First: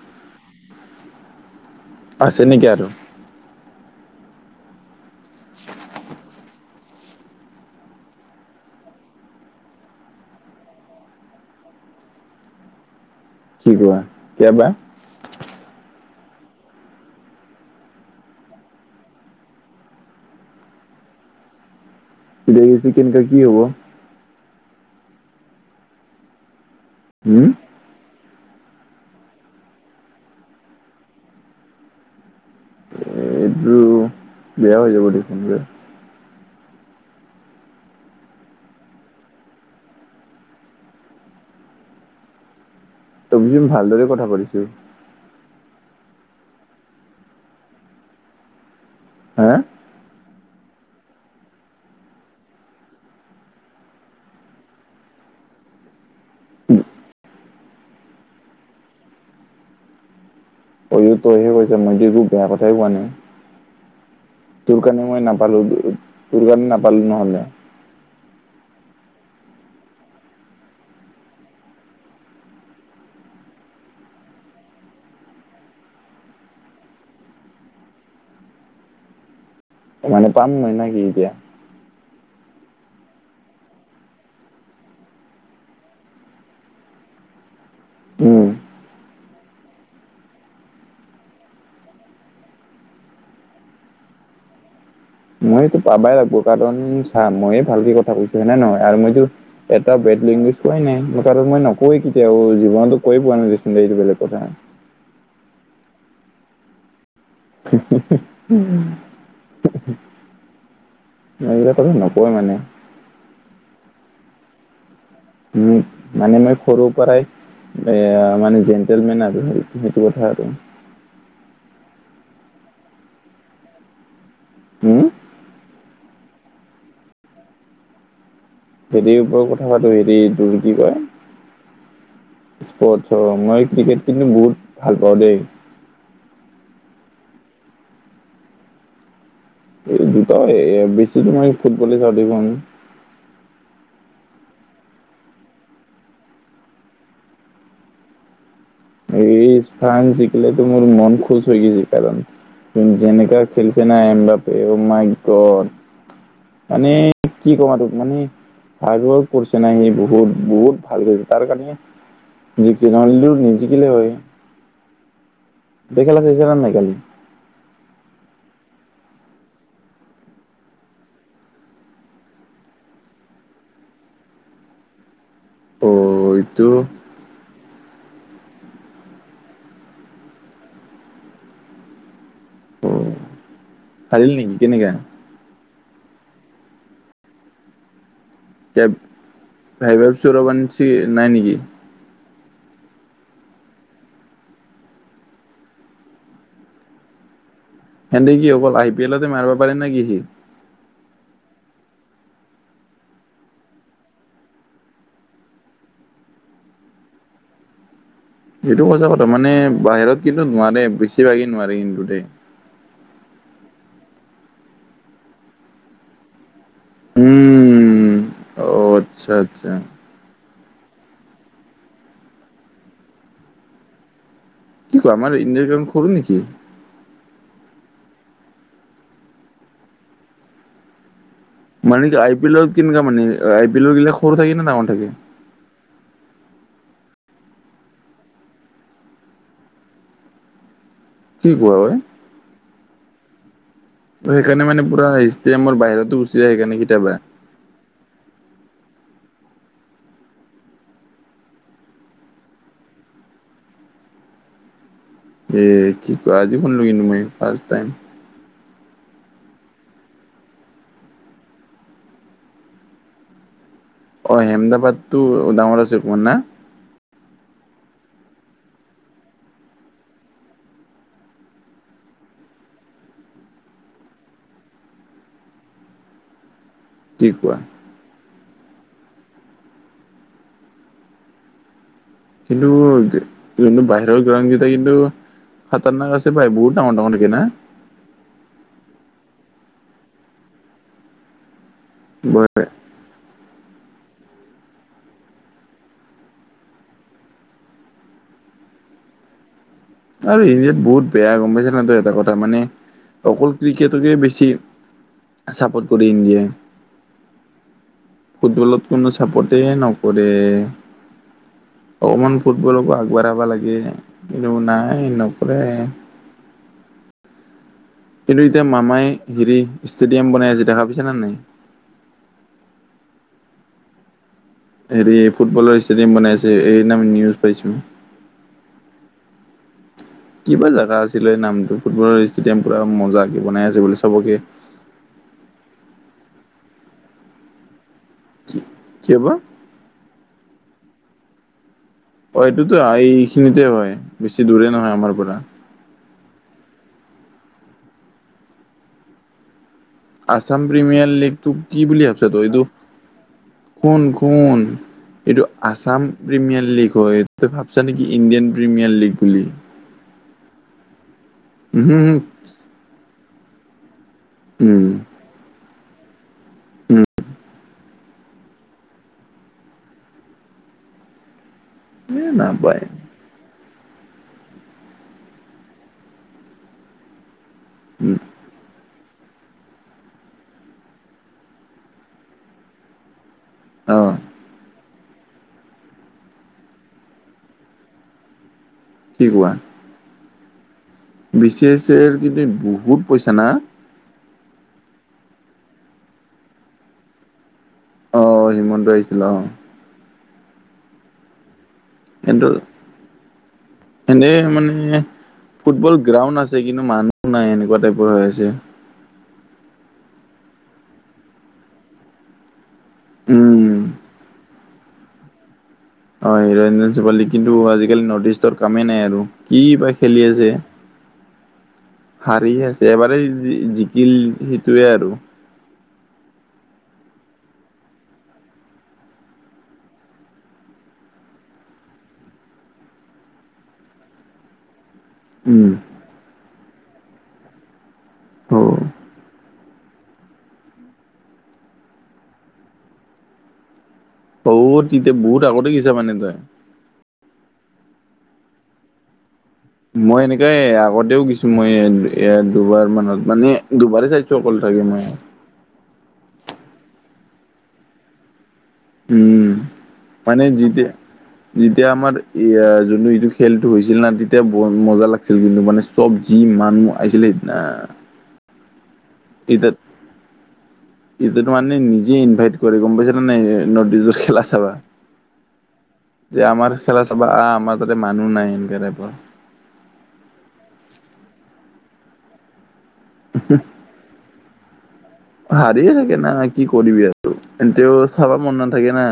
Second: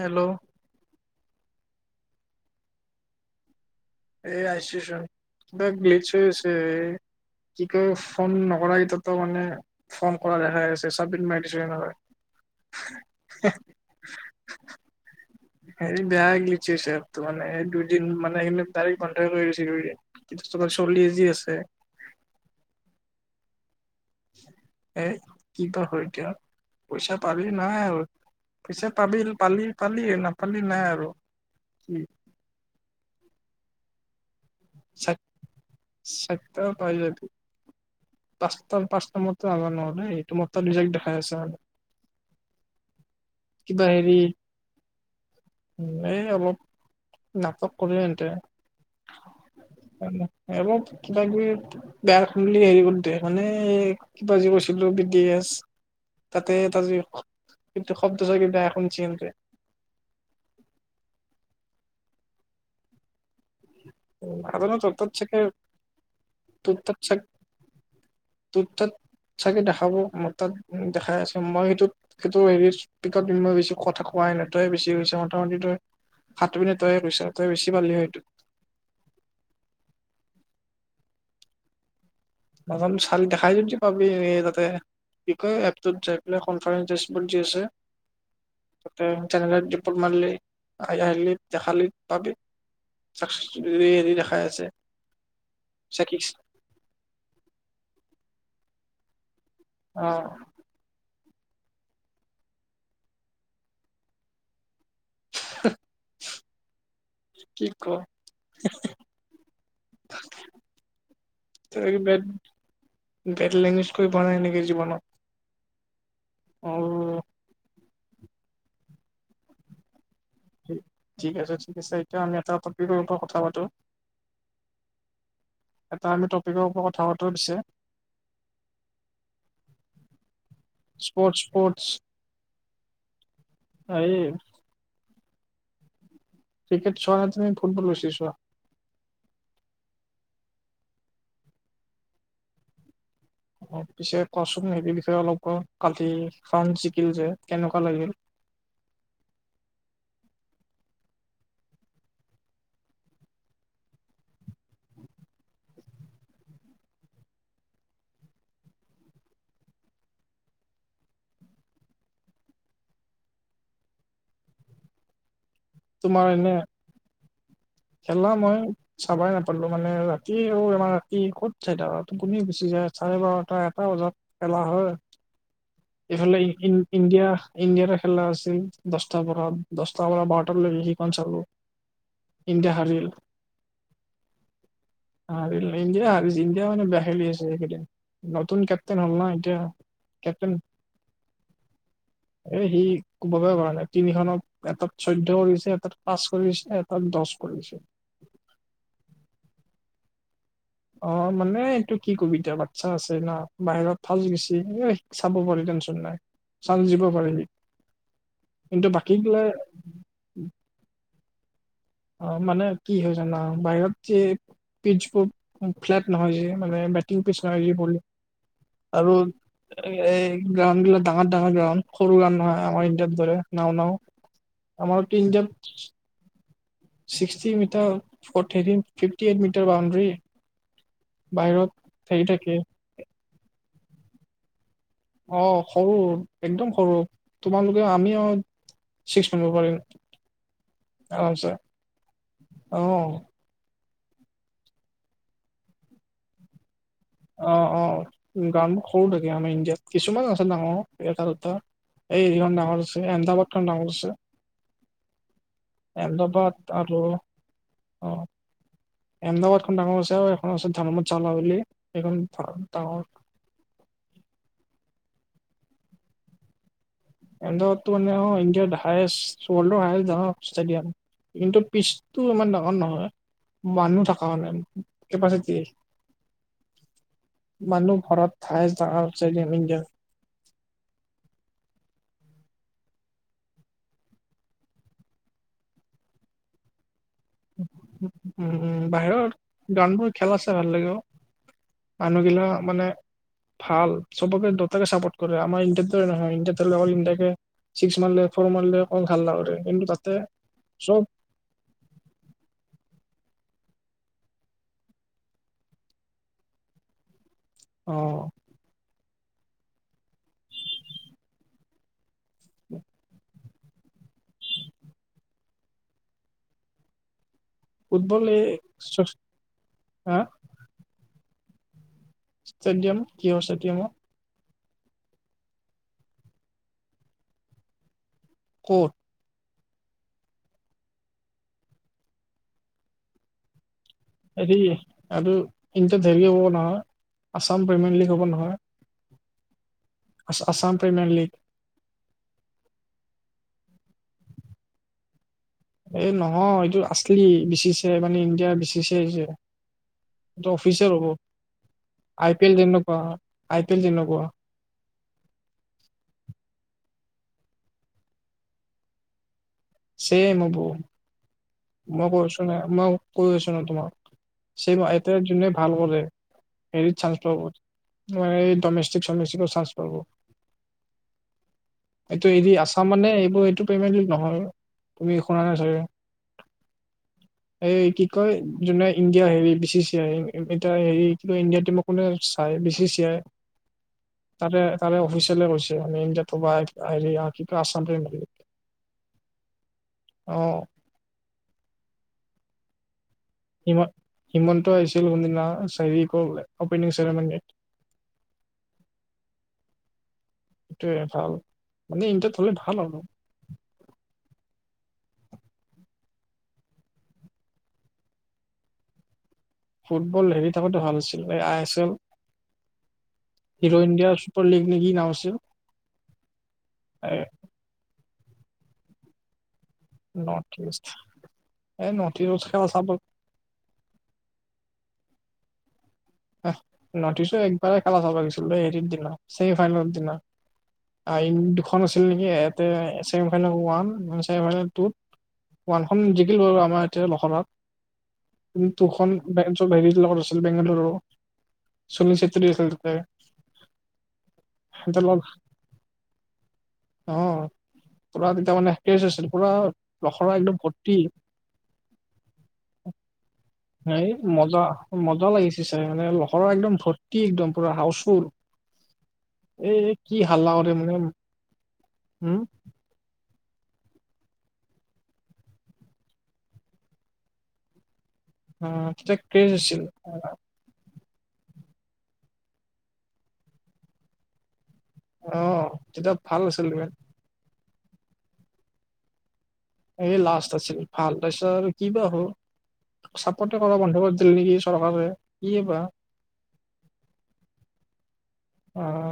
Hello. আছে নেকি আৰু? এই [unintelligible] [unintelligible] কি কয় ফোন নকৰাকেইটাটো তাতো মানে ফোন কৰা দেখাই আছে, চাবমিট মাৰি দিছোঁ সেইকাৰণে। [unintelligible] কি কোৱা, কেতিয়াবা। হেই বেয়া গ্লিটচ হৈছে মানে এপটো মানে দুইদিন মানে এইবিলাক ডাইৰেক্ট কন্ট্ৰেক্ট [unintelligible] কিন্ত চলি যে আছে। দেৰি হৈছে কেনেকা কি হ'ব। এ কিবা হয় এতিয়া পইচা-পালি হম নাই আৰু। পিছে পাবিল পালি, পালি, নাপালি নাই আৰু কি। এইটো বেয়া হৈ যাব দেখোন বেহ। চত্য পাইলাবি পাঁচটাৰ পাছ নম্বৰটো আমাৰ নহ'লেই এইটো মোৰ তাত ৰিজেক্ট দেখাই আছে মানে। তুমিয়ো কিবা ভালদৰে হেৰি কথা পাতিছোঁ। এই অলপ নাটক কৰি এ এনতে হে এইবোৰত কিবাকি। গায়গ বুলি হেৰি কৰি দে মানে কিবা যি কৈছিলোঁ বিটি এছ। তাতে এটা যি কিন্তু শব্দ [unintelligible] এই তইহে কৈছোঁ, মইতো একো বেয়া কথাই কোৱা নাই। নাজানো তোৰ কাৰণে তাত মই চাগে নাপালোঁ, তোৰ কাৰণে তোৰ তাত নাপালোঁ চাগ নহ'লে। তোৰ তাত চাগে দেখাব মই তাত দেখাই আছোঁ মই সেইটোত সেইটো হেৰি ৰি স্পেকাৰত দিম ভাবিছোঁ কথা কোৱাই নাই, আৰু তই বেছি কৈছা মোটামুটি তই। সাত মিনিট তয়ে কৈছা, তই বেছি পালি সেইটো। মানে পাম নহ নে কি এতিয়া। নাজানোঁ চালি দেখাই যদি পাবি এই তাতে। কি কয় এপটোত যাই পেলাই কনফাৰেঞ্চ দিচ বৰ্ড যে আছে। উম। [inaudible] জেনেৰেল ৰিপৰ্ট মাৰলি আহ, আহলি দেখালি পাবি। [inaudible] হেৰি দেখাই আছে। মইতো পাবাই চাকিচ লাগবো কাৰণ চা ময়ে ভালকে কথা কৈছো হৈনে নহয় আৰু মইতো এটা অ বেটলিংগুজ। কোৱাই নাই, নকওঁৱেই কেতিয়াও। জীৱনতো কৈয়ে পোৱা নাই দেচোন। দেন, এইটো বেলেগ কথা। [unintelligible] কি ক [unintelligible] মই এইবিলাক কথা নকওঁ, মানে। বেট লেংগুৱেজ কয় পোৱা নাই নেকি জীৱনত? উম, মানে মই অ সৰুৰ পৰাই। এয়া, মানে জেন্টেলমেন, আৰু তুমিটো বহুত ভাল, আৰু। ঠিক আছে, ঠিক আছে। এতিয়া আমি এটা টপিকৰ ওপৰত কথা পাতোঁ। উম। এটা আমি টপিকৰ ওপৰত কথা পাতোঁ, পিছে। হেৰিৰ ওপৰত কথা পাতোঁ। হেৰি, এইটো কি কয়? Sports, sports. পটছৰ মই ক্ৰিকেট এই কিন্তু বহুত ভাল পাওঁ দেই। ক্ৰিকেট চোৱা নে তুমি ফুটবল বেছি চোৱা? এই দুটা ইয়াত বেছিতো নাই। ফুটবলে চাওঁ দেখোন। মোক পিছে কচোন, হেৰি, এই বিষয়ে অলপ কোৱা। কালি ফ্ৰান্স জিকিল যে, কেনেকুৱা লাগিল? এই ফ্ৰান্স জিকিলে তো মোৰ মন খুচ হৈ গেছি, কাৰণ যেনেকৈ খেলিছে না, এম বাপে, অ' মাই গড! মানে কি ক'ম আৰু, মানে হাৰ্ড ৱৰ্ক কৰিছে না সি, বহুত বহুত ভাল কৰিছে তাৰ কাৰণে। জিকিল নহয়, লু, নিজিকিলে হয়? গোটেই খেল তোমাৰ চাই এনে নে নাই কালি? খেলা মই। চাবই নাপালোঁ, মানে ৰাতি আৰু আমাৰ কি ক'ত চাই? [inaudible] টোপনি গুচি যায়, চাৰে বাৰটা-এটা বজাত। খেলা হয় অ এইফালে, এইটো ই-ইণ্ডিয়া? ইণ্ডিয়াৰ খেলা আছিল, দচটাৰ পৰা দচটাৰ পৰা বাৰটালৈ। সেইখন চালোঁ। ইণ্ডিয়া অ হালিল। হাৰিল নেকি কেনেকা? হাৰিল ইণ্ডিয়া, আৰু ইণ্ডিয়া মানে বেয়া খেলি আছে এইকেইদিন। নতুন কেপ্টেইন হ'ল না এতিয়া, ভাবিছো কেপ্টেইন? ৰবানঞ্চি নাই নেকি এ সি ক'বলৈ পৰা নাই, তিনিখনত এটাত চৈধ্য লিখিছে, এটাত পাঁচ কৰিছে। [inaudible] দচ কৰি নিছে। হেন্তে কি হ'ব? আই পি এলতে মাৰিব পাৰি নে কি, যি? অ', মানে, এইটো কি ক'বি? এতিয়া বাচ্চা আছে ন, বাহিৰত ফাষ্ট গৈছে? চাব পাৰি, টেনশ্যন নাই। চাল দিব পাৰি। এইটো কিন্তু সঁচা বাকী কথা, গিলা মানে বাহিৰত কিন্তু নোৱাৰে, বেছিভাগেই নোৱাৰে কিন্তু। দেই অ', মানে কি হয় জানা, বাহিৰত যে পিচবোৰ ফ্লেট নহয় যে, মানে। [inaudible] কি, পিছ চাৰিইয়ালি উম পৰলু অ আৰু আচ্ছা আচ্ছা এ, এ। এই গ্ৰাউণ্ডবিলাক ডাঙৰ ডাঙৰ গ্ৰাউণ্ড, সৰু গ্ৰাউণ্ড নহয়, আমাৰ ইণ্ডিয়াৰ দৰে নাও নাও। আমাৰটো ইণ্ডিয়াত। হ'ল নেকি? ছিক্সটি মিটাৰ পথেদি, ফিফটি এইট মিটাৰ বাউণ্ডেৰী বাহিৰত। মানে কি, হেৰি আই পি থাকে এলৰ কেনেকোৱা মানে? আই পি এলখিলা সৰু থাকে নে ডাঙৰ থাকে? অ', সৰু, একদম সৰু। তোমালোকে আমি অ? চিক্স মাৰব পাৰি নে কি আৰামচে, কোৱা হয় অ'? সেইকাৰণে, মানে পুৰা হিষ্টমাৰ বাহিৰতো গুচি যায়, সেইকাৰণে কেতিয়াবা। অ', অ', গানবোৰ সৰু থাকে। আমাৰ ইণ্ডিয়াত কিছুমান আছে ডাঙৰ, এটা-দুটা। এইখন ডাঙৰ আছে অমেদাবাদ খন ডাঙৰ আছে। এ কি কোৱা আজি এহমবাদ শুনিলো আৰু কিন্তু মই ফাৰ্ষ্ট টাইম আহ আহমেদাবাদখন ডাঙৰ আছে আৰু এখন আছে ধৰমচলা বুলি সেইখন ডাঙৰ। অ', হেমদাবাদ টো ডাঙৰ আছে মোৱা না। অহমবাদটো মানে অ', ইণ্ডিয়া হাইষ্ট ৱৰ্লডৰ হাইষ্ট অ', ষ্টেডিয়াম। কিন্তু পিছতটো ইমান ডাঙৰ নহয়। মানুহ থকা নাই কেপাচিটি। কি কোৱা [unintelligible] কিন্তু, যোনটো বাহিৰৰ গ্ৰাউনকেইটা কিন্তু খাতাৰণাক আছে বাই বহুত ডাঙৰ, ডাঙৰ দেখি না। উ, উম', বাহিৰত গ্ৰাউনবোৰ, খেলা চাই ভাল লাগে অ'। মানুহগিলা মানে ভাল সবকে দোটাকে চাপৰ্ট কৰে আমাৰ ইণ্ডিয়াৰ দৰে নহয়, ইণ্ডিয়াত হ'লে অকল ইণ্ডিয়াকে ছিক্স মাৰলে, ফ'ৰ মাৰলে, কম হাল্লা কৰে, কিন্তু তাত আৰু ইণ্ডিয়াত বহুত বেয়া, গ'ম পাইছ নাই ত‌ই এটা কথা মানে অকল ক্ৰিকেটকে বেছি ছাপৰ্ট কৰে ইণ্ডিয়াই অ'। ফুটবলত কোনো ছাপোৰ্টেই নকৰে। অকণমান ফুটবলকো আগবাঢ়াব লাগে, কিন্তু নাই নকৰে। ফুটবল কিন্তু এই এতিয়া মামাই হেৰি, হা ষ্টেডিয়াম বনাই আছে দেখা পাইছা নে নাই? ষ্টেডিয়াম, কিহৰ ষ্টেডিয়াম ও। হেৰি ফুটবলৰ ষ্টেডিয়াম বনাই আছে, এই সেইদিনা খন‌ নিউজত পাইছোঁ। ক'ত? কিবা জাগা আছিলে, নামটো ফুটবলৰ ষ্টেডিয়াম পুৰা মজা কে বনাই আছে বুলি হেৰি, আৰু [unintelligible] হেৰি হ'ব নহয় আছাম পেমেণ্ট লিক হ'ব নহয়। কিবা হ'ব। আ আছাম প্ৰিমিয়াৰ লীগ। অ', এইটোতো এই খিনিতে হয়, বেছি দূৰে নহয় আমাৰ পৰা। এই নহয় এইটো আছিলি, বি চি চি মানে ইণ্ডিয়াৰ বি চি চি যে এইটো আছাম অফিচিয়েল প্ৰিমিয়াৰ হ'ব লীগটোক, কি বুলি আছে আই ত পি এল এইটো যেনেকুৱা আই পি এল শুন, যেনেকুৱা শুন। এইটো আসাম প্ৰিমিয়াৰ লীগ হয়, তই ভাবছা নেকি ইণ্ডিয়ান প্ৰিমিয়াৰ লীগ বুলি? চেম হ'ব। উহু মই হু কৈ আছো না, মই কৈ আছো ন তোমাক সেই উম [unintelligible] যোনে ভাল কৰে উম হেৰিত চান্স পাব, মানে ডমেষ্টিক চমেষ্টিকত চান্স পাব। এ এইটো হেৰি নাপায় আছা মানে, এইবোৰ এইটো পেমেণ্ট নহয় তুমি শুনা নাই চাগে। এই কি উম কয় যোনে ইণ্ডিয়া হেৰি বি চি চি আই এতিয়া হেৰি কিন্তু ইণ্ডিয়া টিমক কোনে চাই বি চি চি আই। অ তাৰে তাৰে অফিচিয়েল কৈছে আমি ইণ্ডিয়া ৰতো আহিলে [unintelligible] কি কোৱা। অ'। বি চি এছ এৰ কিন্তু বহুত পইচা না। ম হিমন্ত আছিল না কোনো দিনা [unintelligible] অপেনিংচেৰামেনিক অ', হিমন্ত আহিছিল অ'। সেইটোৱে ভাল মানে ইণ্ডিৰাত হ'লে ভাল আৰু। এনন্ধেই মানে ফুটবল গ্ৰাউণ্ড আছে কিন্তু মানুহ নাই এনেকুৱা টাইপৰ হৈ আছে। ফুটবল হেৰি থাকো ভাল আছিল এই আই এছ এল উম। হিৰো ইণ্ডিয়া চুপাৰ লীগ নে কি নাম আছে। অ', [unintelligible] কিন্তু আজিকালি নৰ্থ ইষ্টৰ কামেই নাই আৰু কি পাই খেলি আছে, নৰ্থ ইষ্ট এ নৰ্থ ইষ্ট হাৰি খেলা চাব আছে এবাৰেই জিকিল সেইটোৱে আৰু। নৰ্থিষ্টৰ একেবাৰেই খেলা চাব গৈছিল এই হেৰীৰ দিনা ছেমি ফাইনেলৰ দিনা। দুখন আছিল নেকি ইয়াতে semi final one semi final টুত। উম ওৱানখন জিকিল বাৰু আমাৰ এতিয়া লখৰাত অ কিন্ত টুখন [unintelligible] হেৰি লগত আছিল বেংগালুৰুো। চুনিল চেতৰি আছিল তাতে। বহুত সিহঁতৰ এতিয়া লগত বহুত আগতে গৈছা মানে তই? অ', পুৰা তেতিয়া মানে [unintelligible] আছিল পুৰা মই লখৰা একদম এনেকাই ভৰ্তি আগতেও গৈছোঁ মই এইয়া দুবাৰ মানত মানে দুবাৰে এই চাইছো অকল মজা চাগে মই মজা লাগিছে চাই মানে লখৰা একদম ভৰ্তি, একদম পুৰা হাউচফুল। উম, এই কি মানে হাল্লা কৰে যেতিয়া মানে যেতিয়া, আমাৰ উম ই জোনটো এইটো খেলটো হৈছিল না তেতিয়া বৰ মজা লাগিছিল কিন্তু, মানে চব যি মানুহ আহিছিলে সেইদিনা। অ', তেতিয়া ক্ৰেজ আছিল [unintelligible] ইটোত মানে নিজে ইনভাইট কৰে গ'ম পাইছ ন নাই নৰ্থিষ্টৰ খেলা চাবা। অ তেতিয়া ভাল যে আছিল আমাৰ ইমান। খেলা চাবা আহ, আমাৰ তাতে মানুহ নাই এনেকা টাইপৰ। এই লাষ্ট আছিল ভাল, তাৰপিছত আৰু কিবা হ'ল চাপৰ্ট কৰা বন্ধ কৰি দিল নেকি চৰকাৰে। কি বা হাৰিয়ে থাকে না, কি কৰিবি আৰু সিহঁতেও চাবা মন নাথাকে না।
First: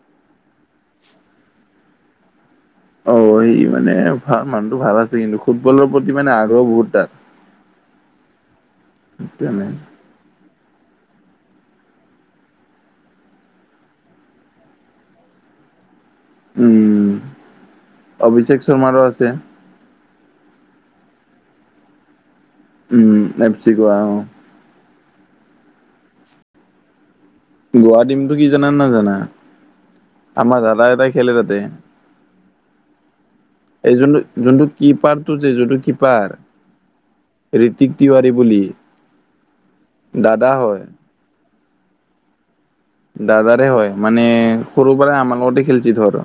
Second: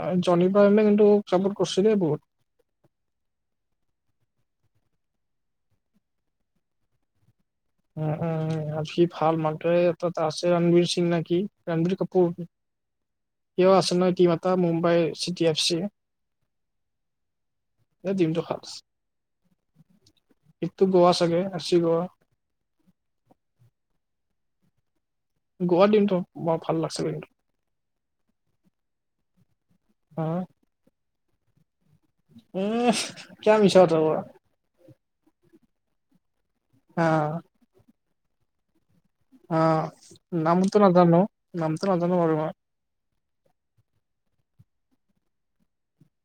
অ', জন ইব্ৰাহিমে কিন্তু চাপৰ্ট কৰিছে কিন্তু বহুত। অ', সি মানে ভাল মানুহতটো ভাল আছে কিন্তু, ফুটবলৰ প্ৰতি মানে আগ্ৰহ বহুত তাৰ। উম, উম, আৰু সি ভাল সেইকাৰণে মানুহটো এ আছে ৰণবীৰ সিং নকি ৰণবীৰ কাপুৰ। সিও আছে নহয়, টিম এটা মুম্বাই চিটি এফ চি। উম, এই টিমটো ভাল অভিষেক শৰ্মাৰো আছে। এইটো গোৱা চাগে আৰ চি গোৱা। উম, এফ চি গোৱা অ'। গোৱা টীমটো বৰ ভাল লাগিছিল কিন্তু। গোৱা টীমতো কি জানা নে না? আমাৰ দাদা এটাই খেলে তাতে। এ কিয়া মিছা এই কথা কোৱা যোনটো যোনটো কিপাৰটো যে যোনটো কিপাৰ। অঁ'। ঋতিক তিৱাৰী বুলি। অ', দাদা নামটো হয়। নাজানো নামটো নাজানো বাৰু মই। দাদাৰে হয়, মানে সৰু পৰাই আমাৰ লগতে খেলছি ধৰ।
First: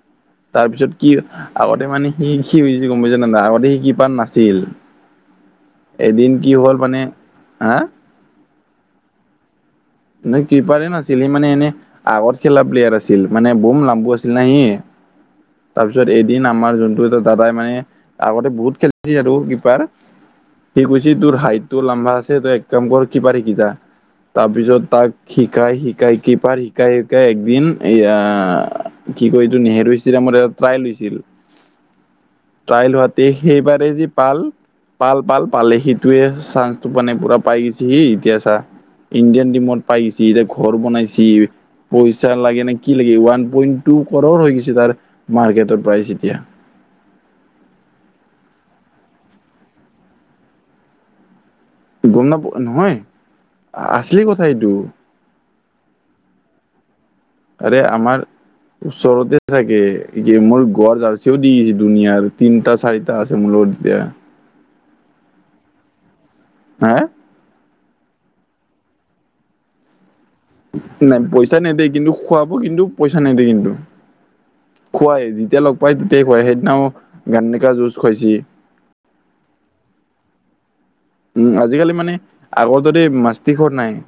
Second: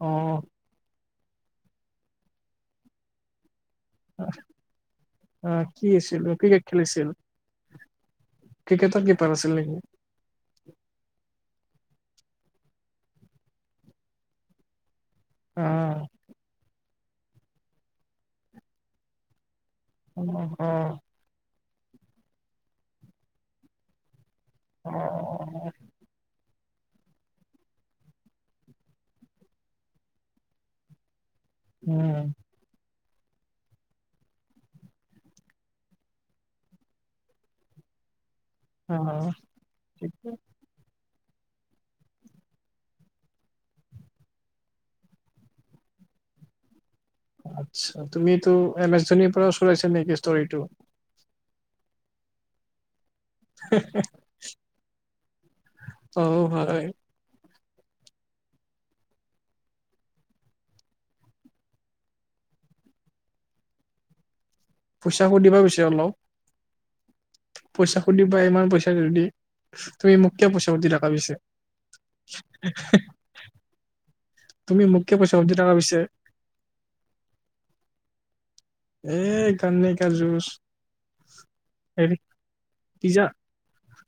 অঁ'। তাৰ পিছত কি আগতে মানে সি সি হৈছে গ'ম পাইছ না আগতে সি কি পাৰ নাছিল আহ, কি আছিল এদিন কি ক্ৰিকেট হ'ল মানে খেলিছিল হা? ক্ৰিকেটৰ কিপাৰ আছিল নেকি? নাই কিপাৰে নাছিল, সি মানে এনে আগত খেলা প্লেয়াৰ আছিল, মানে বম লম্বো আছিল নাই সি। অ তাৰপিছত এদিন আমাৰ যোনটো এটা দাদাই মানে আগতে বহুত খেলিছিল আৰু কিপাৰ। অ', সি অ'। কৈছে তোৰ হাইট টো লম্বা আছে তই এক কাম কৰ কিপাৰ শিক যা তাৰ পিছত তাক শিকাই শিকাই কিপাৰ শিকাই শিকাই একদিন এয়া কি কয় এইটো নেহেৰু ষ্টেডিয়ামত এটা ট্ৰাইল হৈছিল। উম। ট্ৰাইল হোৱাতেই সেইবাৰেই যি পাল পাল পাল পালে সিটোৱে চান্সটো মানে পুৰা পাই গৈছে সি এতিয়া চা। হ্যাঁ, ইণ্ডিয়ান টিমত পাই গিছে এতিয়া ঘৰ বনাইছে। পইচা লাগে নে কি লাগে ওৱান পইন্ট টু কৰৰ হৈ গৈছে তাৰ মাৰ্কেটৰ প্ৰাইচ এতিয়া। আচ্ছা, তুমি এইতো এম এছ ধোনিৰ পৰাও চৰাইছা নেকি ষ্টৰিটো? গ'ম নাপও নহয়, আছিলি কথা এইটো। অহ, হয়। আৰে আমাৰ ওচৰতে থাকে গেমৰ গুৱা জাৰ্চিও দি দিছে দুুনীয়াৰ তিনিটা চাৰিটা। টা আছে মোৰ লগত এতিয়া। পইচা সুধিবা পিছে অলপ। হা! পইচা সুধিবা, ইমান পইচা যদি। তুমি মোক কিয় পইচা সুধি থাকা নাই পিছে পইচা নেদেয়, কিন্তু খোৱাব কিন্তু পইচা নেদেয় কিন্তু। তুমি মোক কিয় খুৱায় পইচা সুধি যেতিয়া থাকা লগ পাই পিছে তেতিয়াই খুৱায়, সেইদিনাও গাননেকা জুছ খুৱাইছে। এই গাননেকা জুছ। উম, আজিকালি মানে আগৰ দৰে মাষ্টীকৰ নাই।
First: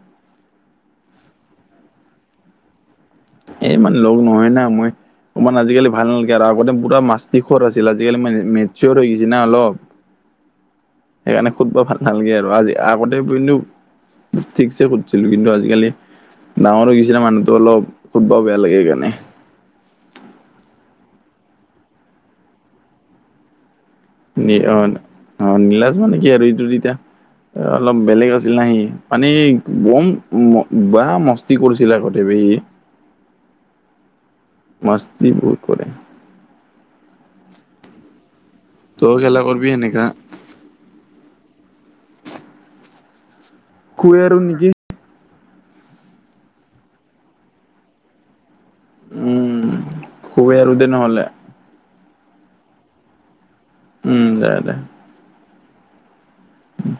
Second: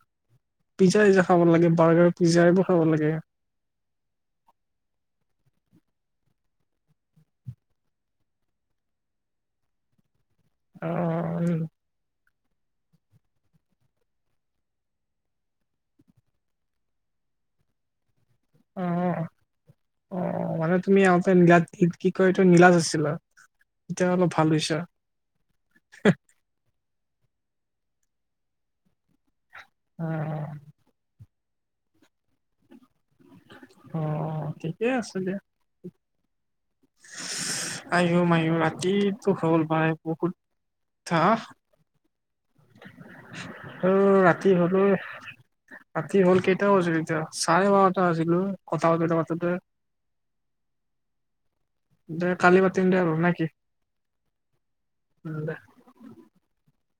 পিজ্জা-চিজ্জা খাব লাগে, বাৰগাৰ পিজ্জা এইবোৰ খাব লাগে। এই ইমান লগ নহয় না মই। অকমান আজিকালি ভাল নালাগে আৰু আগতে পুৰা মাষ্টিকৰ আছিল, আজিকালি মানে মেটচৰ হৈ গৈছে না অলপ। [inaudible] সেইকাৰণে সুধবা ভাল নালাগে আৰু আজি আ-আগতে কিন্তু ঠিকছে সুধছিলোঁ কিন্তু আজিকালি ডাঙৰ হৈ গেইছিনা মানুহটো অলপ। সুধবাও বেয়া লাগে সেইকাৰণে। অহ, মানে তুমি আগতে নীলাগ, কি-কি কয় এইটো নীলাজ আছিলা। এতিয়া অলপ ভাল নী হৈছা অহ'। অহ, নীলাজ মানে কি আৰু এইটো তেতিয়া অলপ বেলেগ আছিল ন' সি। মানে বম অ বেয়া মস্তি কৰিছিল আগতে বে সি। অহ। মাস্তি বহুত কৰে। আয়ো মায়ো তই ৰাতিত খেলা হ'ল কৰিবি পাৰে সেনেকা বহুত [unintelligible] অহ শুৱে আৰু ৰাতি নেকি? হ'ল এই। ৰাতি হ'ল কেইটা বাজিল এতিয়া, চাৰে বাৰটা বাজিল অহ কথা পাতোটে-পাতোটে। শুৱেই আৰু দে নহ'লে। দে কালি পাতিম দে আৰু নেকি? উম, দে-দে। উম, দে। উম।